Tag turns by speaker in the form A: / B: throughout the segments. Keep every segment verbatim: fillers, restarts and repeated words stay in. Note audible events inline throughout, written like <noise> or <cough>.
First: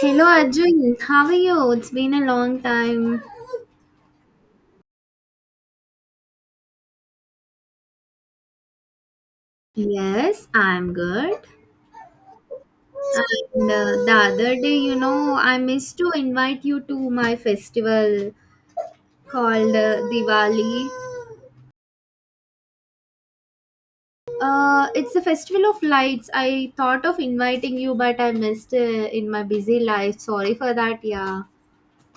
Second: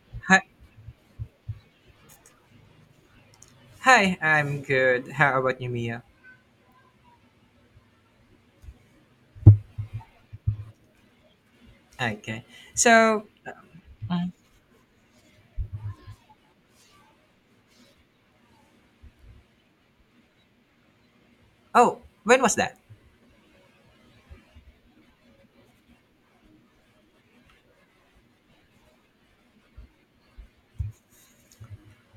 A: Hello
B: Hi,
A: Arjun, how are you? It's been a long time.
B: hi, I'm good. How about you, Mia?
A: Yes, I'm good.
B: Okay. So,
A: And uh, the other day, you know, I missed to invite you to my festival called uh, Diwali.
B: oh, when was that?
A: Uh, it's a festival of lights. I thought of inviting you, but I missed uh, in my busy life. Sorry for that. Yeah,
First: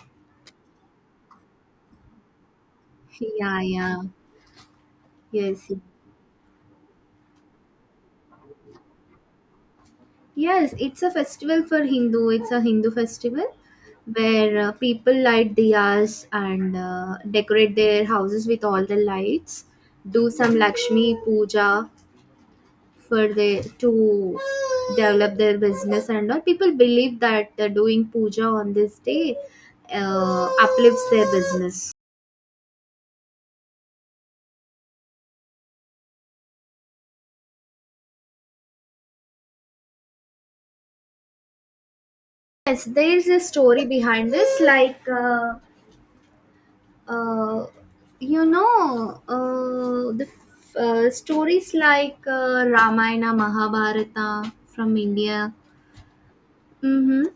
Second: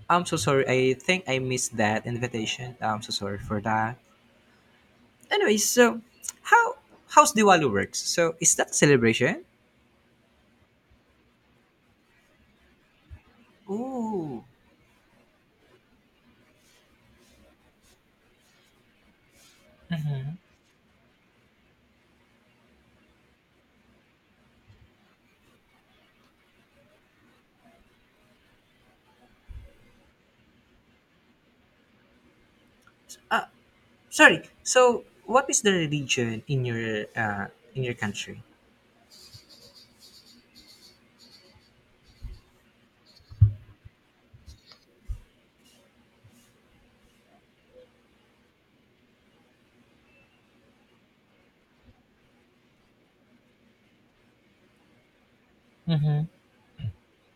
B: I'm so sorry. I think I missed that invitation. I'm so sorry
A: yeah,
B: for that.
A: yeah.
B: Anyway,
A: Yes. yes.
B: so how how's Diwali works? So, is that a celebration?
A: Yes, it's a festival for Hindu. It's a Hindu festival
B: Ooh.
A: where uh, people light diyas and uh, decorate their houses with all the lights. Do
B: Mm-hmm.
A: some Lakshmi puja for the to develop their business and all. People believe that uh, doing puja on this day uh, uplifts their business.
B: Uh, Sorry. So, what is the religion in your uh in your country?
A: Yes, there is a story behind this. Like uh, uh, you know uh, the f- uh, stories like uh, ramayana mahabharata from india.
B: Mm-hmm.
A: Mm-hmm.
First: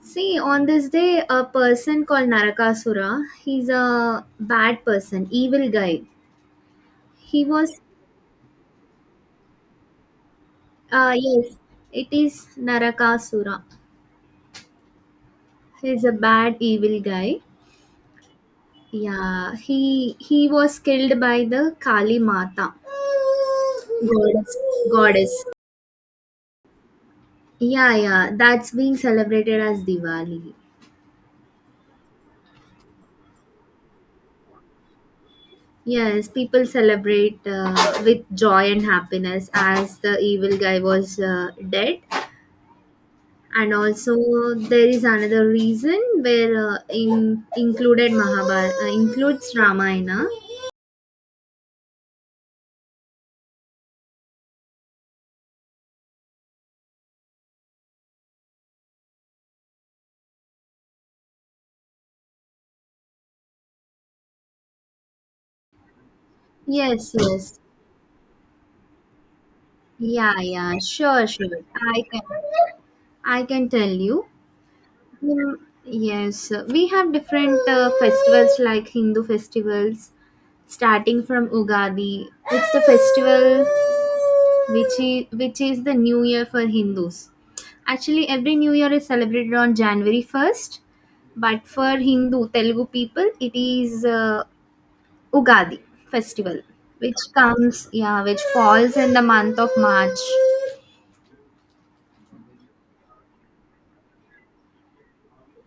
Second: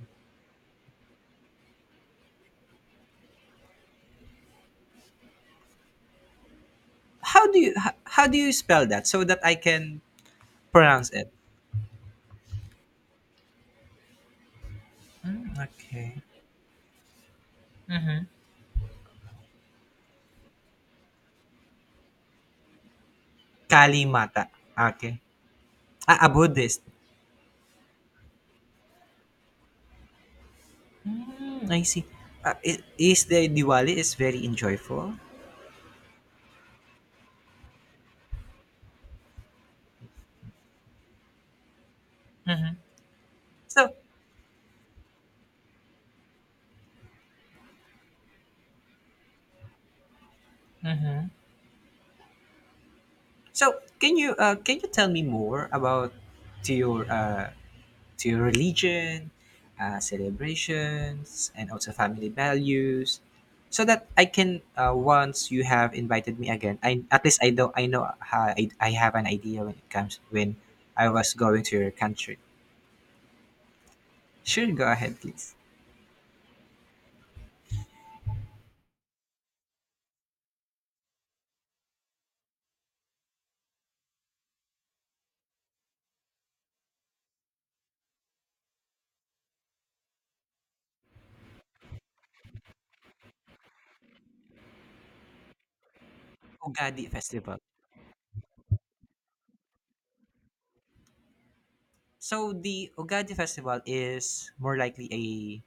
A: See, on this day a person called narakasura, he's a bad person, evil guy. He
B: How do you
A: was
B: how, how do you spell that so that I can pronounce
A: uh,
B: it?
A: yes, it is narakasura. He's a
B: Okay.
A: bad evil guy.
B: Mm-hmm.
A: Yeah, he he was killed by the kali mata
B: Kali Mata.
A: goddess
B: Okay.
A: goddess
B: Ah, a Buddhist.
A: Yeah, yeah, that's being celebrated as Diwali.
B: Mm, I see. Uh, i- is the Diwali is very enjoyable.
A: Yes, people celebrate uh, with joy and happiness as the evil guy was uh, dead.
B: Mm-hmm.
A: And
B: So,
A: also, there is another reason where uh, in, included Mahabharata, uh, includes Ramayana.
B: Mm-hmm. So can you uh, can you tell me more about to your uh, to your religion, uh, celebrations, and also family values, so that I can uh, once you have invited me again, I,
A: Yes,
B: at least, I
A: yes.
B: know I know how I, I have an idea when it comes
A: Yeah,
B: when
A: yeah,
B: I
A: sure,
B: was
A: sure.
B: going to your
A: I can,
B: country.
A: I can tell you.
B: Sure, go ahead,
A: Hmm,
B: please.
A: Yes, we have different uh, festivals like Hindu festivals starting from Ugadi. It's the festival which is, which is the new year for Hindus. Actually, every new year is celebrated on January first, but for Hindu Telugu people, it is uh, Ugadi festival,
B: Ugadi
A: which
B: festival.
A: comes, yeah, which falls in the month of March.
B: So the Ugaadi festival is more likely a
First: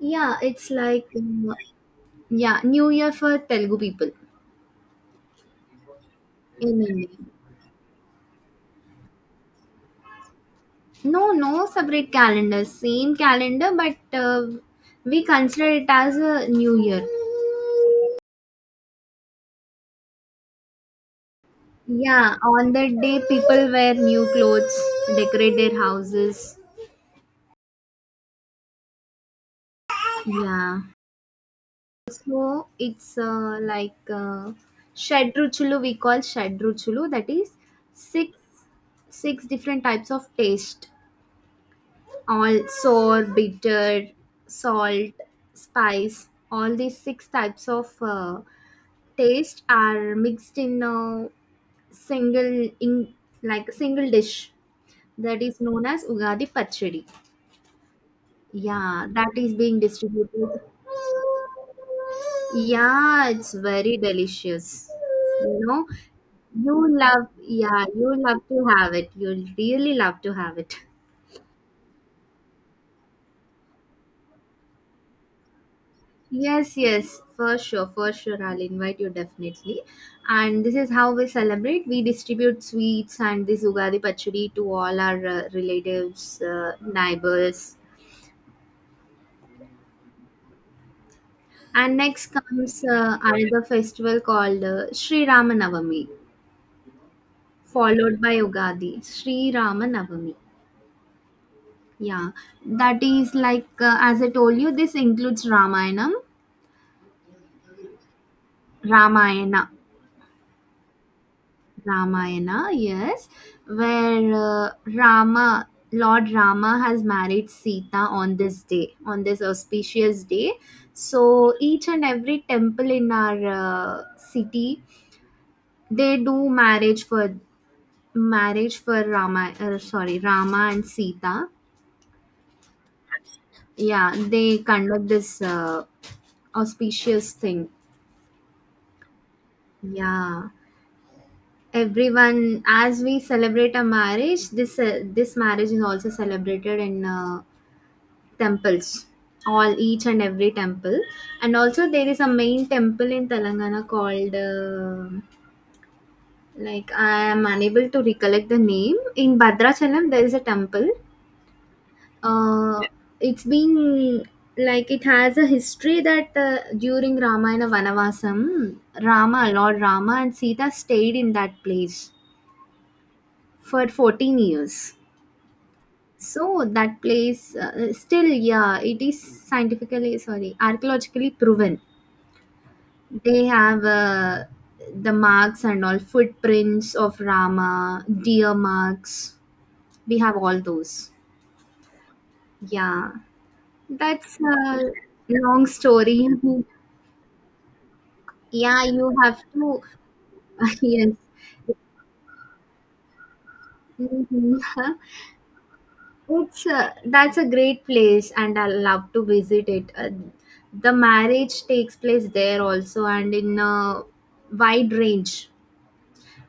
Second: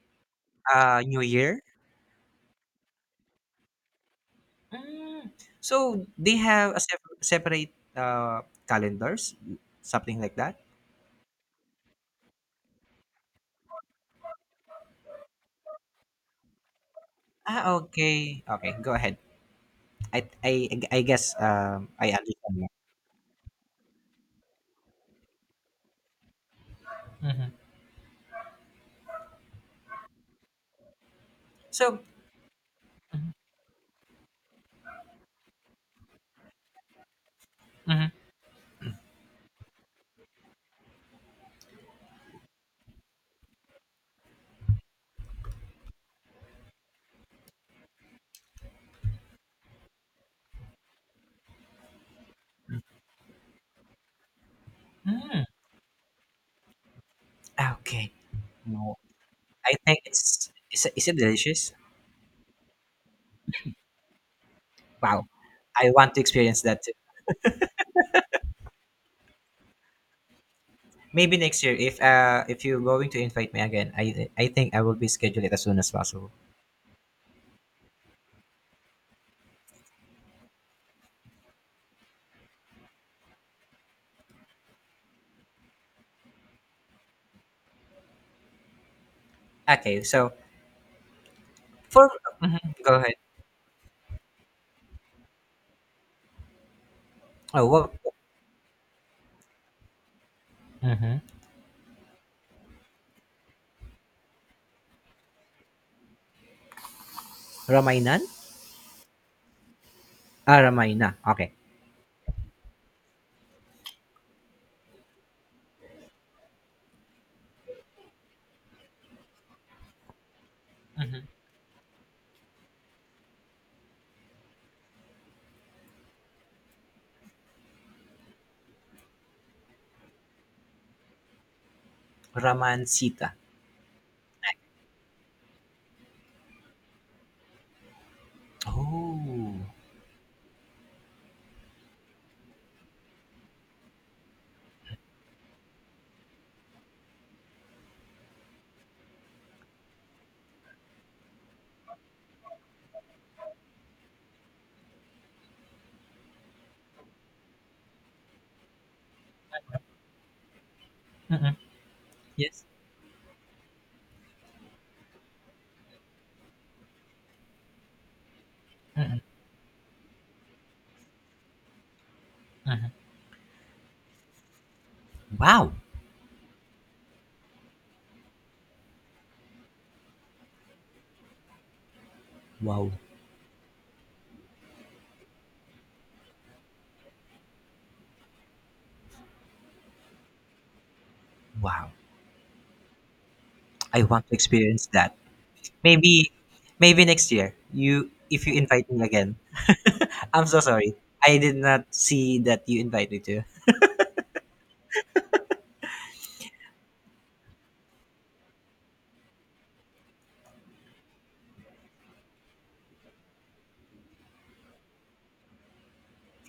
A: Yeah, it's
B: uh,
A: like,
B: New
A: um,
B: Year.
A: yeah, new year for Telugu people
B: Mm. So they have a
A: in India.
B: sep- separate uh, calendars, something like that.
A: No, no separate calendar. Same calendar, but uh, we consider it as a new year.
B: Ah, okay, okay. Go ahead. I I, I guess um, I
A: Yeah,
B: understand now.
A: on that day, people wear new clothes, decorate their houses.
B: Hmm.
A: Yeah.
B: So
A: So it's uh, like uh, Shadruchulu, we call Shadruchulu, that is
B: Mhm.
A: six six different types of taste, all sour, bitter, salt, spice, all these six types of uh, taste are mixed in a single, in, like single dish that
B: Mm.
A: is known as Ugadi Pachadi.
B: Okay, no,
A: Yeah, that is
B: I
A: being
B: think it's
A: distributed.
B: is it, is it delicious?
A: Yeah, it's very delicious.
B: Wow,
A: You know,
B: I want to experience that too.
A: you love, yeah, you love to have it. You'll really love to have it.
B: Maybe next year if uh if you're going to invite me again, I I think I will be scheduled it as soon as possible.
A: Yes, yes, for sure, for sure. I'll invite you definitely. And this is how we celebrate. We distribute sweets and this Ugadi Pachadi to all our uh, relatives, uh, neighbors.
B: Okay, so
A: And
B: for
A: next
B: mhm,
A: comes
B: go ahead.
A: uh, another festival called uh, Sri Ramanavami,
B: Oh, what?
A: followed by Ugadi, Sri Ramanavami.
B: Hmm.
A: Yeah, that is like, uh, as I told you, this includes Ramayana,
B: Ramainan?
A: Ramayana,
B: Ah, Ramayana. Okay.
A: Ramayana, yes, where uh, Rama, Lord Rama has married Sita on this day, on this auspicious day.
B: Mm-hmm.
A: So each and every temple in our uh, city, they do marriage for marriage for Rama, uh, sorry, Rama and Sita.
B: Ramansita.
A: Yeah, they conduct this uh, auspicious thing.
B: Oh.
A: Yeah, everyone as we celebrate a marriage, this uh, this marriage is also celebrated in uh, temples, all each and every temple, and also there is a main temple in Telangana called. Uh, like I am unable to recollect the name. In Bhadrachalam, there is a temple.
B: Mm-hmm. Yes.
A: Uh, it's been like it has a history that uh, during Ramayana Vanavasam,
B: Mm.
A: Rama, Lord Rama and Sita stayed in that place
B: Mm-hmm.
A: for fourteen years.
B: Wow.
A: So that place uh, still, yeah, it is scientifically, sorry, archaeologically proven.
B: Wow.
A: They have uh, the marks and all footprints of Rama, deer marks. We have all those.
B: Wow.
A: Yeah,
B: I want to
A: that's
B: experience
A: a
B: that.
A: long story.
B: Maybe
A: <laughs>
B: maybe next year. You if you
A: Yeah,
B: invite me
A: you
B: again.
A: have
B: <laughs>
A: to.
B: I'm so
A: <laughs>
B: sorry.
A: Yes.
B: I did not see that you invited me to.
A: Mhm. <laughs> It's a, that's a great place and I love to visit it. Uh, the marriage takes place there also and in a wide range.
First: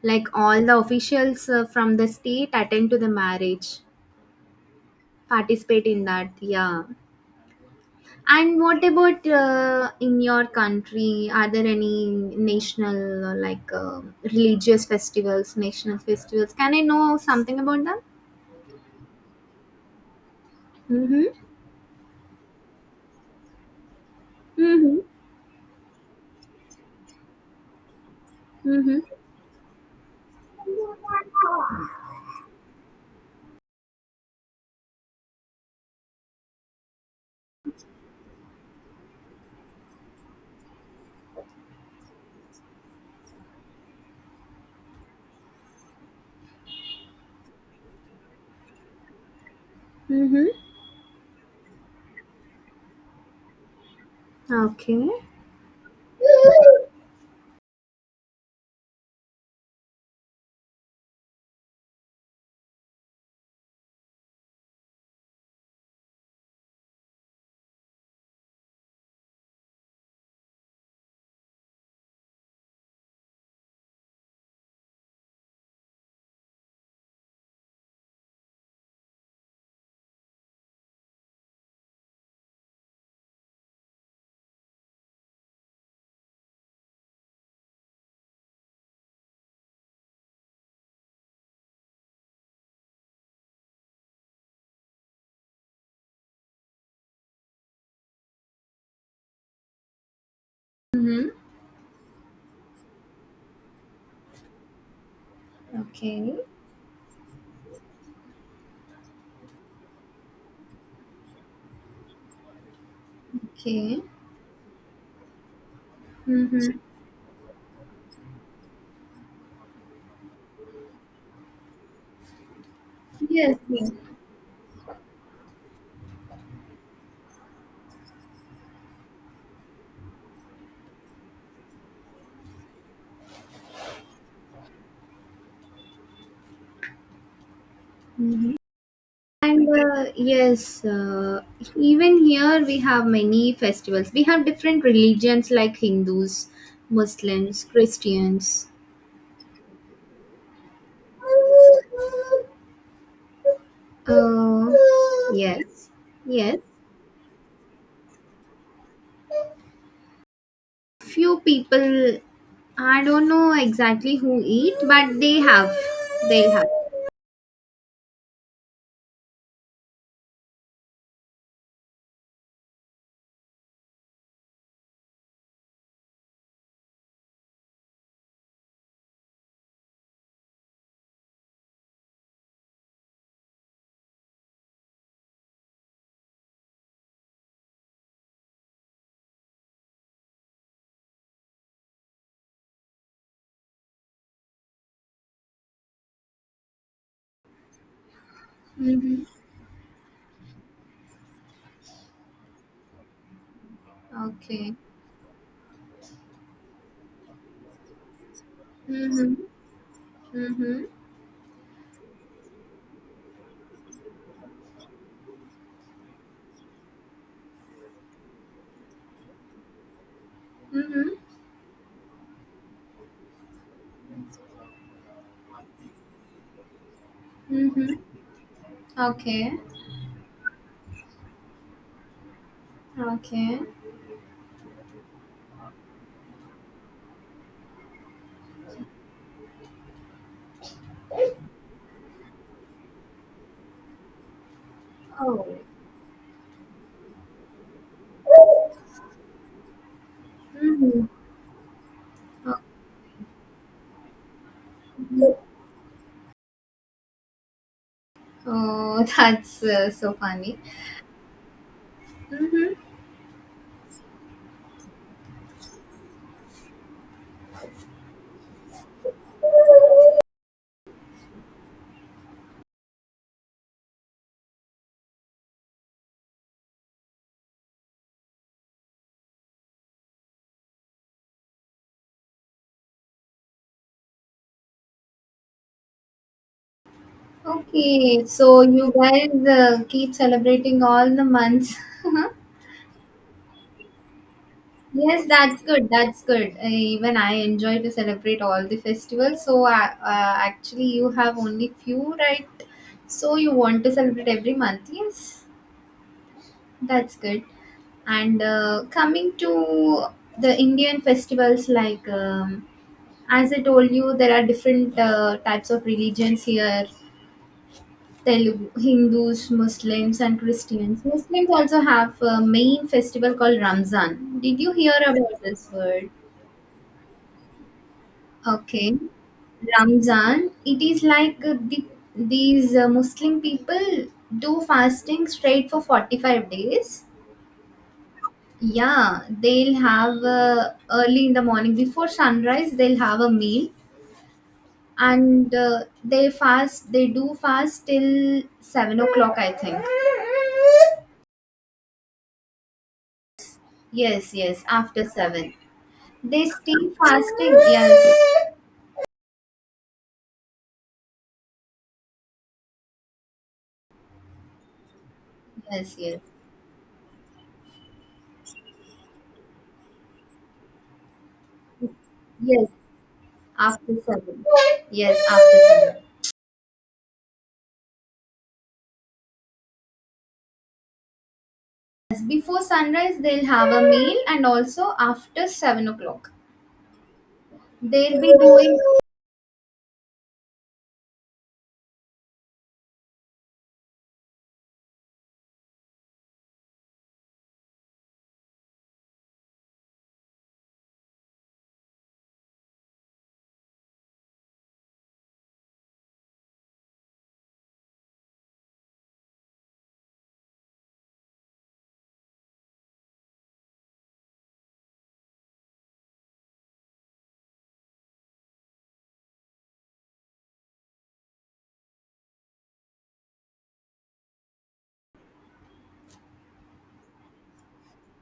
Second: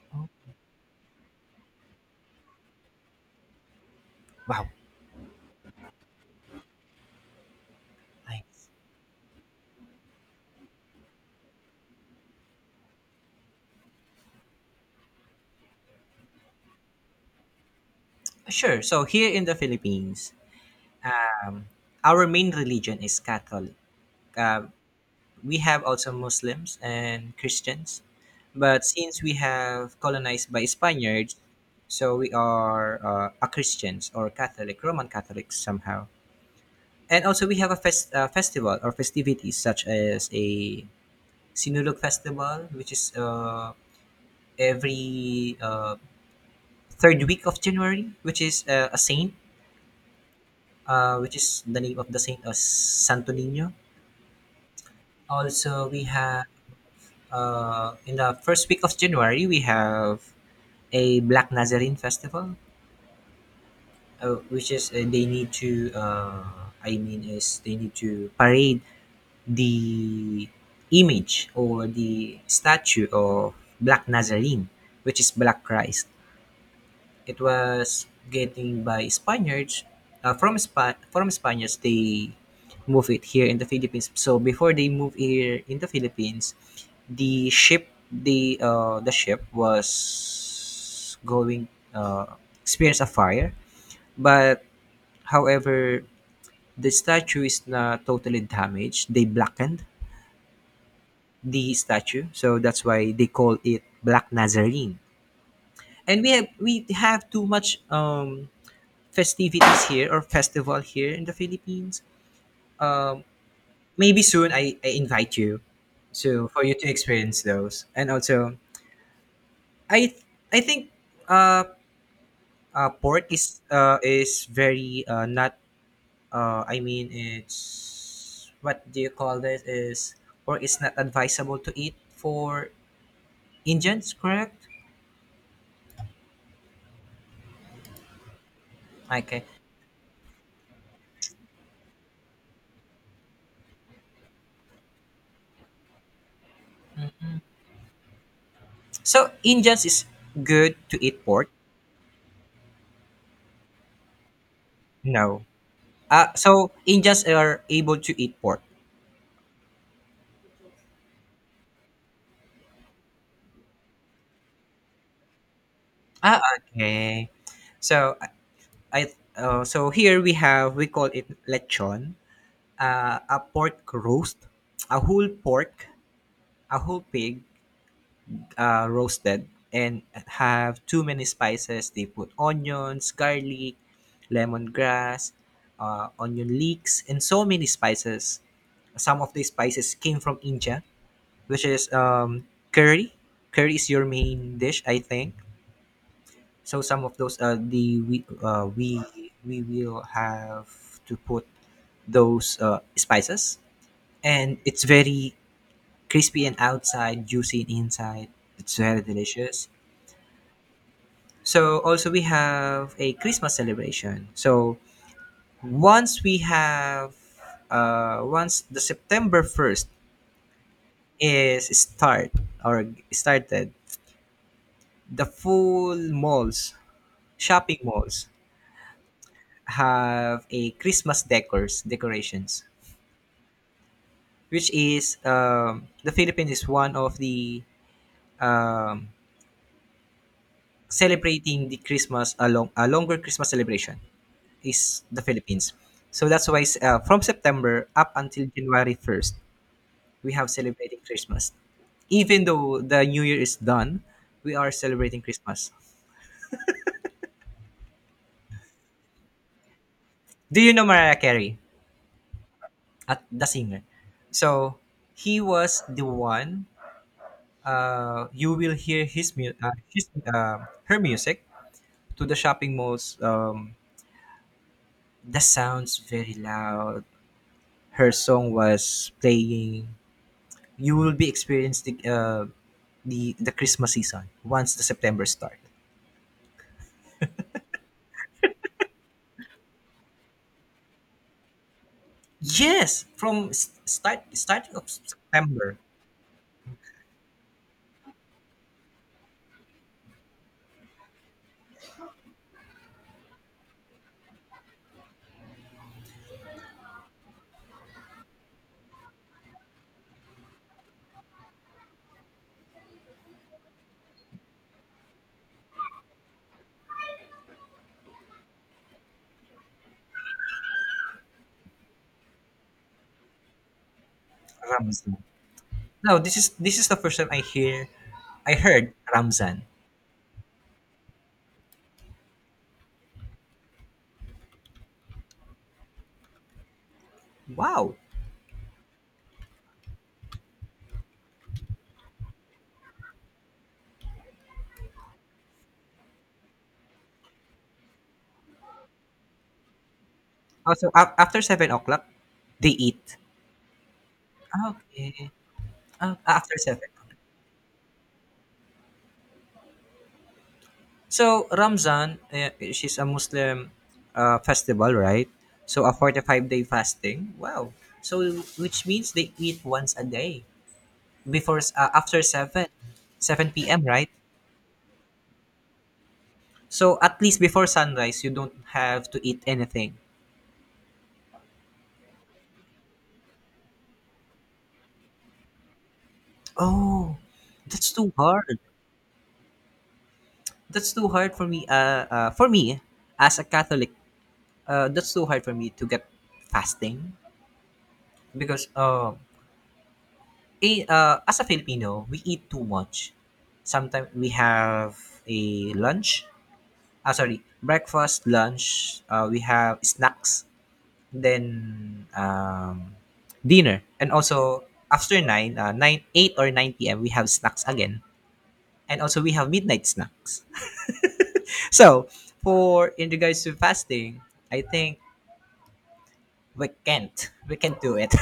A: Like
B: Oh.
A: all the officials uh, from the state attend to the marriage,
B: Wow.
A: participate in that. Yeah. And
B: Nice.
A: what about uh, in your country? Are there any national uh, like uh, religious festivals, national festivals? Can I know something about them?
B: Sure. So here in the Philippines,
A: Mhm.
B: um, our main religion is Catholic. Uh,
A: Mhm.
B: we have also Muslims and Christians, but
A: Mhm.
B: since we have colonized by Spaniards, so we are uh, a Christians or Catholic, Roman Catholics somehow. And also we have a fest, uh, festival or festivities such as a Sinulog festival, which is uh, every uh, third week of January, which is uh, a saint,
A: Mhm.
B: uh, which is the name of the saint as Santo Nino.
A: Okay.
B: Also, we have uh, in the first week of January, we have a Black Nazarene festival, uh, which is uh, they need to. Uh, I mean, is they need to parade the image or the statue of Black Nazarene, which is Black Christ. It was getting by Spaniards, uh, from Spa- from Spaniards they move it here in the Philippines. So before they move here in the Philippines, the ship the uh, the ship was going, uh, experience a fire, but however the statue is not totally damaged. They blackened
A: Mhm.
B: the statue, so that's why they call it Black Nazarene. And we
A: Okay.
B: have we have too much, um festivities here or festival here in the Philippines. Um,
A: Okay.
B: Maybe soon I, I invite you so for you
A: Mhm.
B: to experience those. And also, I I think, uh, uh pork
A: Yes.
B: is,
A: Yes.
B: uh is very, uh not, uh I mean, it's, what do you call this, is pork is not advisable to eat for Indians, correct?
A: Mhm.
B: Okay.
A: And uh, yes, uh, even here we have many festivals. We have different religions like Hindus, Muslims, Christians.
B: So Indians is good to eat pork?
A: Uh,
B: No.
A: yes.
B: Uh
A: Yes.
B: so Indians are able to eat pork.
A: Few people, I don't know exactly who eat, but they have
B: Ah,
A: they'll have
B: okay. So I uh, so here we have we call it lechon, uh, a pork roast, a whole pork, a whole pig, uh, roasted, and have too many spices. They put onions, garlic, lemongrass, uh, onion leeks, and so many spices. Some of the spices came from India, which is, um, curry. Curry is your main dish, I think. So some of those uh, the we uh, we
A: Mm-hmm.
B: we will have to put those uh, spices, and
A: Okay.
B: it's very crispy and outside, juicy and inside. It's very
A: Mm-hmm.
B: delicious.
A: Mm-hmm.
B: So also we have a Christmas celebration. So once we have uh, once the September first
A: Mm-hmm.
B: is start or started, the full malls, shopping
A: Mm-hmm.
B: malls
A: Okay.
B: have a Christmas decors decorations,
A: Okay.
B: which is, um, the Philippines is one of the, um, celebrating the Christmas along a longer Christmas celebration is the
A: Oh.
B: Philippines. So that's why, uh, from September up until January first, we have celebrating
A: Mm-hmm.
B: Christmas. Even
A: Oh.
B: though the New Year is done, we are celebrating Christmas.
A: Oh, <laughs> that's uh, so funny.
B: Do you know Mariah Carey,
A: Mm-hmm.
B: at the singer? So he was the one. Uh, you will hear his mu- uh, his uh, her music to the shopping malls, um, the sounds very loud. Her song was playing. You will be experiencing, uh, the the Christmas season once the September start.
A: Okay, so you guys uh, keep celebrating all the months. <laughs>
B: Yes, from s- start starting of
A: Yes, that's
B: September.
A: good. That's good. Uh, even I enjoy to celebrate all the festivals. So uh, uh, actually, you have only few, right? So you want to celebrate every month. Yes, that's good. And uh, coming to the Indian festivals, like um, as I told you, there are different uh, types of religions here. Telugu, Hindus, Muslims, and Christians. Muslims also have a main festival called Ramzan. Did you hear
B: Ramzan.
A: about this word?
B: No, this is, this is the first time I hear I heard
A: Okay.
B: Ramzan.
A: Ramzan, it is like uh, the, these uh, Muslim people do fasting straight for forty-five days.
B: Wow.
A: Yeah, they'll have uh, early in the morning before sunrise, they'll have a meal and uh, they fast, they do fast till seven o'clock, I think.
B: Also, af- after seven o'clock, they eat.
A: Yes, yes, after
B: Okay.
A: seven.
B: Uh,
A: They
B: after seven.
A: still fasting, yes,
B: So Ramzan, eh, she's a Muslim, uh, festival, right? So a
A: yes,
B: forty-five day fasting. Wow. So which means they eat once a day before s- uh,
A: yes,
B: after seven,
A: yes,
B: seven p m,
A: after
B: right?
A: seven. Yes, after seven.
B: So at least before sunrise you don't have to eat anything.
A: Yes, before sunrise they'll have a meal and also after seven o'clock.
B: Oh, that's too
A: They'll be
B: hard.
A: doing,
B: That's too hard for me, uh, uh for me as a Catholic. Uh, that's too hard for me to get fasting because, uh Eh, uh, as a Filipino, we eat too much. Sometimes we have a lunch, ah, sorry, breakfast, lunch, uh, we have snacks, then, um, dinner. And also, after nine, uh, nine, eight or nine p m, we have snacks again. And also, we have midnight snacks. <laughs> So, for in regards to fasting, I think we can't. We can't do it.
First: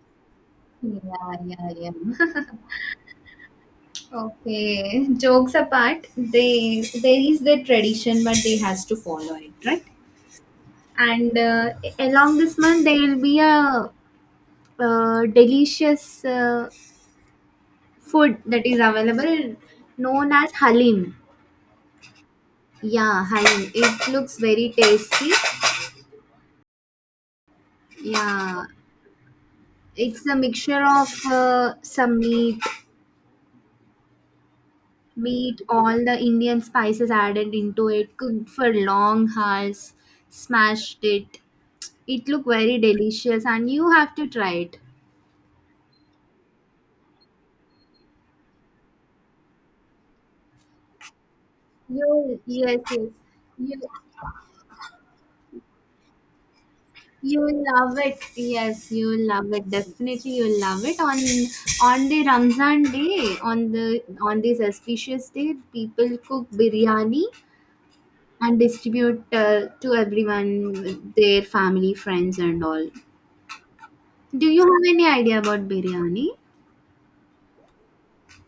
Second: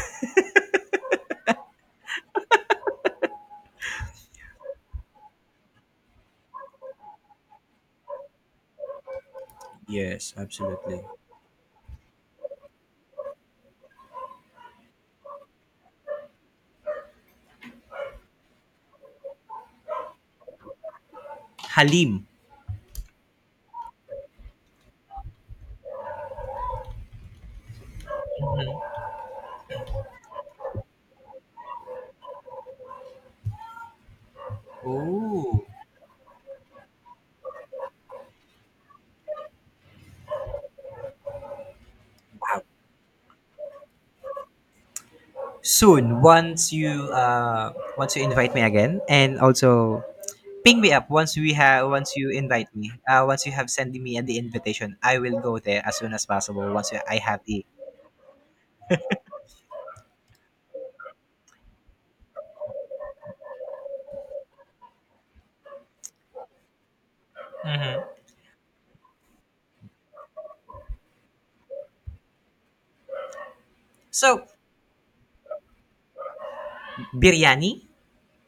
A: yeah, yeah, yeah. <laughs> Okay. Jokes apart, they there is their tradition but they has to follow it, right?
B: <laughs> Yes, absolutely.
A: And uh, along this month there will be a uh, delicious uh, food that is available known as halim.
B: Halim.
A: Yeah, halim. It looks very tasty. Yeah, it's a mixture of uh, some meat meat,
B: Oh,
A: all the Indian spices added into it, cooked for long hours, smashed it. It looked
B: wow.
A: very delicious, and you have to try it.
B: Soon, once you uh once you invite me again, and also ping me up once we have, once you
A: You
B: invite
A: yes
B: me,
A: yes,
B: uh once you have
A: you
B: sent me the invitation, I will go there as soon as possible, once I have
A: you will
B: the.
A: love it. Yes, you will love it. Definitely, you will love it. On on the Ramzan day, on the on this auspicious day, people cook biryani
B: Mhm.
A: and distribute uh, to everyone, their family, friends, and all.
B: So
A: Do you have any idea about biryani?
B: biryani.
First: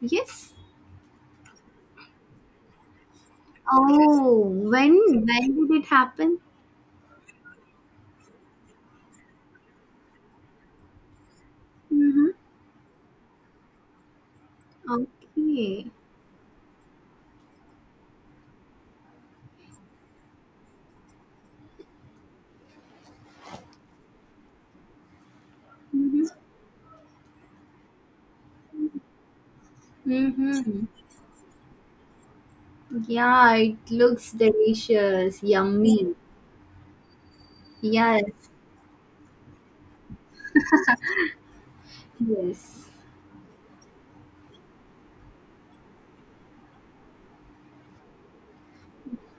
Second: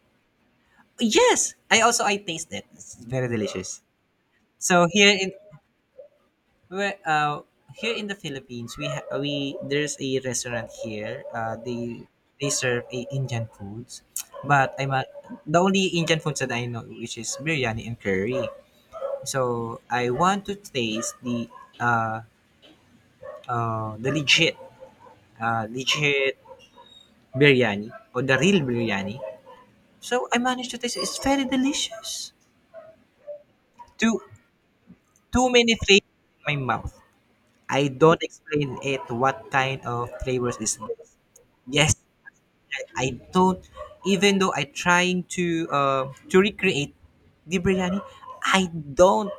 A: Yes.
B: Yes, i also i taste it, it's very delicious.
A: Oh, when
B: So here in.
A: when did it happen?
B: Well, uh, here in the Philippines, we, ha- we there's a restaurant here. Uh, they
A: Mm-hmm.
B: they serve a Indian foods, but, I'm a, the only
A: Okay.
B: Indian foods that I know, which is biryani and curry. So I want to taste the, uh, uh, the legit, uh,
A: Mm-hmm.
B: legit biryani or the real biryani. So I managed to
A: Mm-hmm.
B: taste it. It's very delicious.
A: Yeah, it
B: Too
A: looks delicious,
B: too many flavors
A: yummy.
B: in my mouth. I don't
A: Yes,
B: explain it. What kind of flavors is this? Yes,
A: yes,
B: I don't. Even though I trying, to uh, to recreate the biryani, I don't,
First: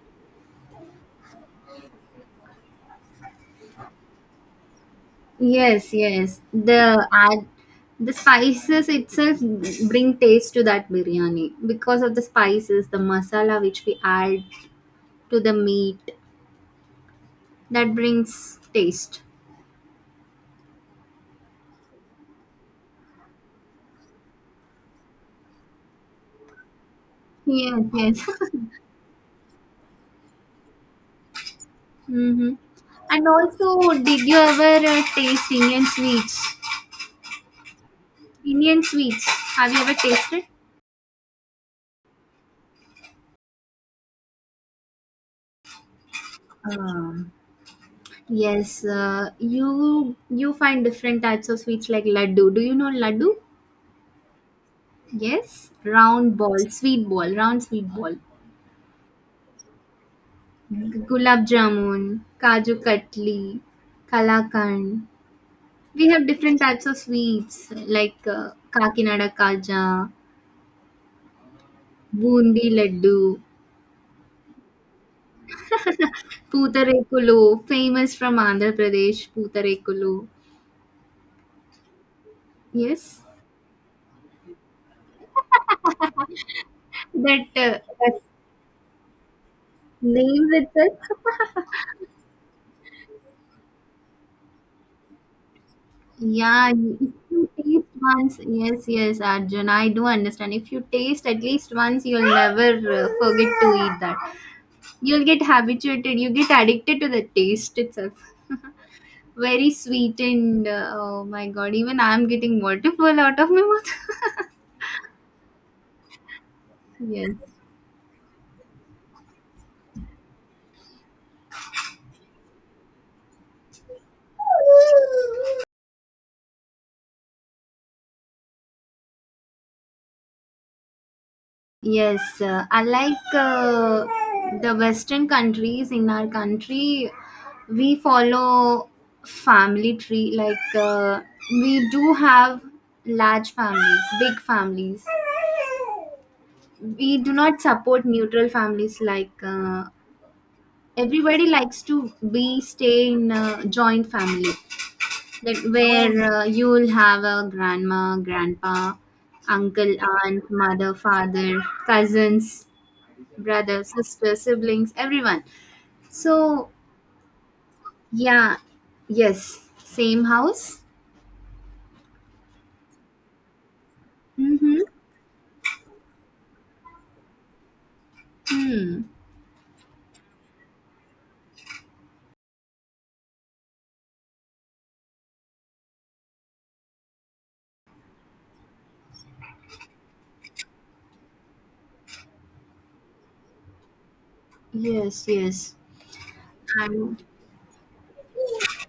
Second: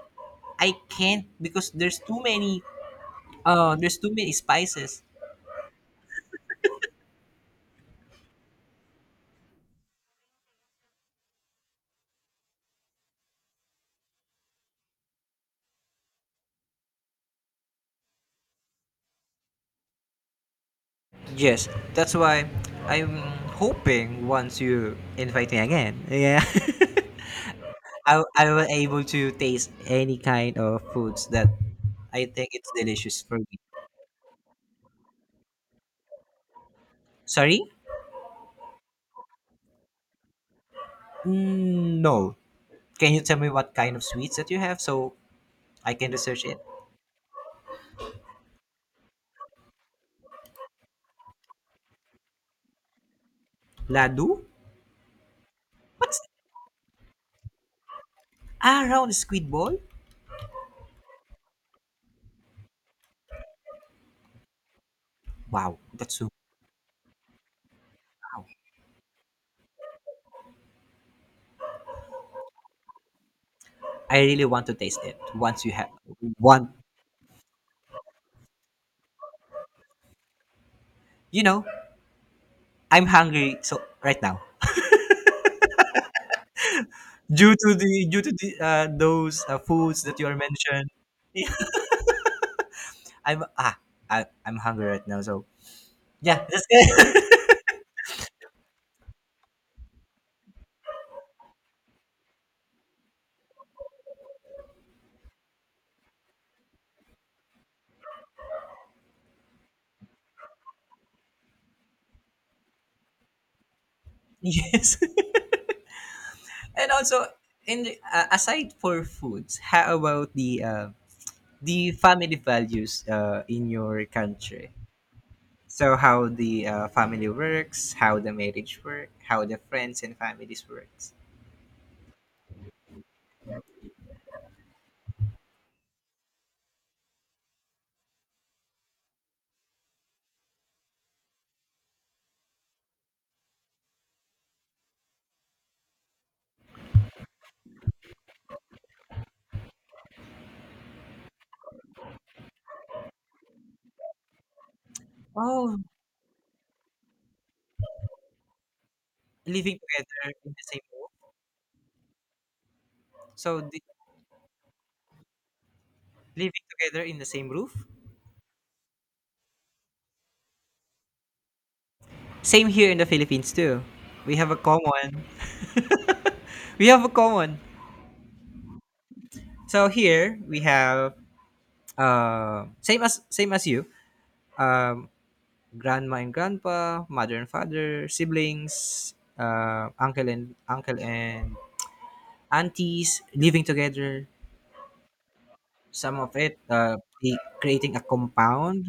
B: I can't because there's too many, uh, there's too many, spices.
A: yes, yes. The ad, the spices itself bring taste to that biryani because of the spices, the masala which we add to the meat that brings taste.
B: Yes, that's why I'm hoping once you invite me again, yeah.
A: Yes,
B: <laughs> I
A: yes.
B: I
A: <laughs>
B: will able to taste any kind of foods that I think
A: Mm-hmm.
B: it's delicious
A: And
B: for me.
A: also, did you ever uh, taste Indian sweets?
B: Sorry?
A: Indian sweets. Have you ever tasted?
B: Mm, no. Can you tell me what kind of sweets that you have so I can research it?
A: Um, yes. Uh, you you find different types of sweets like laddu. Do you know laddu?
B: Ladu?
A: Yes.
B: What's,
A: Round ball, sweet ball, round sweet ball.
B: ah, round squid ball?
A: Gulab jamun, kaju katli, kalakand.
B: Wow,
A: We
B: that's
A: have
B: so
A: different types of sweets like
B: wow.
A: uh, Kakinada kaja, bundi laddu.
B: I really want to taste it once you have one.
A: Pootarekulu, famous from Andhra Pradesh, Pootarekulu.
B: You know, I'm
A: Yes,
B: hungry so right now
A: that,
B: due to
A: uh,
B: the,
A: that
B: due to the uh, those, uh, foods that you are
A: names
B: mentioned.
A: itself.
B: Yeah, <laughs> I'm ah I, I'm hungry right now. So yeah, that's
A: Yeah, you- if you
B: good.
A: taste once, yes, yes, Arjun, I do understand. If you taste at least once, you'll never uh, forget to eat that. You'll get habituated, you get addicted to the taste itself. Very sweet and uh, oh my god, even I'm getting waterfall out of my mouth.
B: <laughs> Yes, and
A: <laughs>
B: also,
A: Yes.
B: in the, uh, aside for foods, how about the, uh, the family values, uh, in your country? So how the, uh, family works, how the marriage work, how the friends and families works.
A: Yes, uh, unlike uh, the Western countries, in our country, we follow family tree. Like uh, we do have large families, big families. We do not support neutral families. Like uh, everybody likes to be stay in a joint family, that
B: Oh,
A: where uh, you'll have a grandma, grandpa,
B: living
A: uncle,
B: together
A: aunt,
B: in the same
A: mother,
B: roof.
A: father, cousins
B: So the,
A: brother, sister, siblings, everyone.
B: living
A: So,
B: together in the same roof.
A: yeah, yes, same house.
B: Same here in the Philippines too. We have a
A: Mm-hmm.
B: common. We have a common.
A: Hmm.
B: So here we have, uh, same as same as you. Um, Grandma and grandpa, mother and father, siblings, uh, uncle and uncle and aunties living together.
A: Yes, yes.
B: Some of it, uh,
A: And
B: the creating a compound,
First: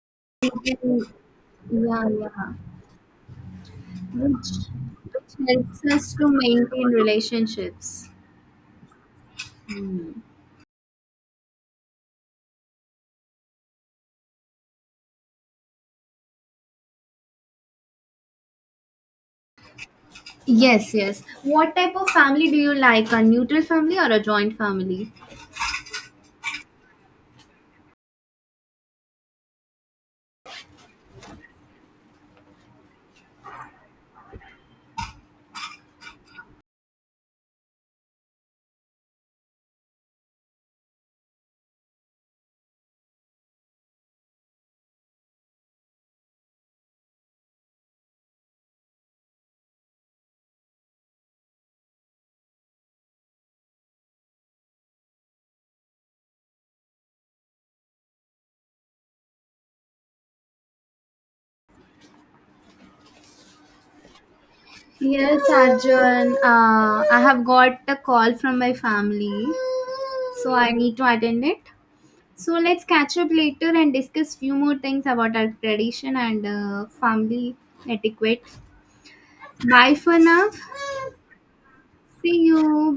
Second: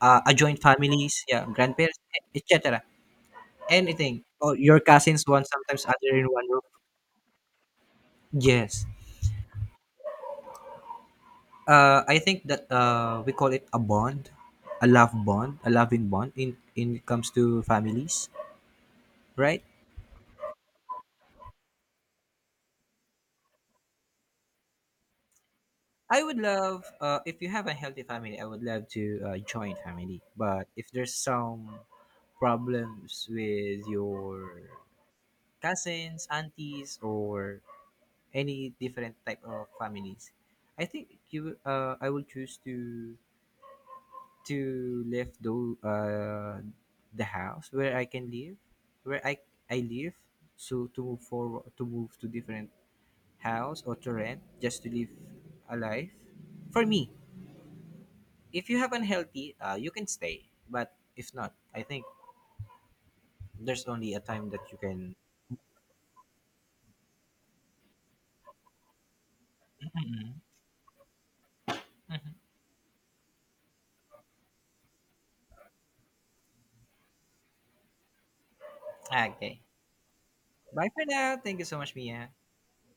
B: uh, a joint
A: even-
B: families, yeah, grandparents,
A: yeah,
B: e-
A: yeah.
B: et cetera. Anything. Or
A: Which,
B: your cousins one
A: which
B: sometimes
A: helps us
B: other in
A: to
B: one room.
A: maintain relationships.
B: Yes.
A: Hmm.
B: Uh, I think that, uh, we call it a bond, a love bond, a loving bond in, in it comes to families, right?
A: Yes, yes. What type of family do you like? A neutral family or a joint family?
B: I would love, uh, if you have a healthy family. I would love to, uh, join family, but if there's some problems with your cousins, aunties, or any different type of families, I think you uh, I will choose to, to live though, uh, the house where I can live, where i i live, so to move forward to move to different house, or to rent just to live a life for me. If you have unhealthy, uh, you can stay, but if not, I think there's only a time that you can.
A: Yes, Arjun. Uh, I have got a call from my family,
B: Mhm,
A: so I need to attend it.
B: mhm.
A: So let's catch up later and discuss few more things about our tradition and uh, family etiquette.
B: Okay,
A: Bye for now.
B: bye for now. Thank you so much, Mia.
A: See you.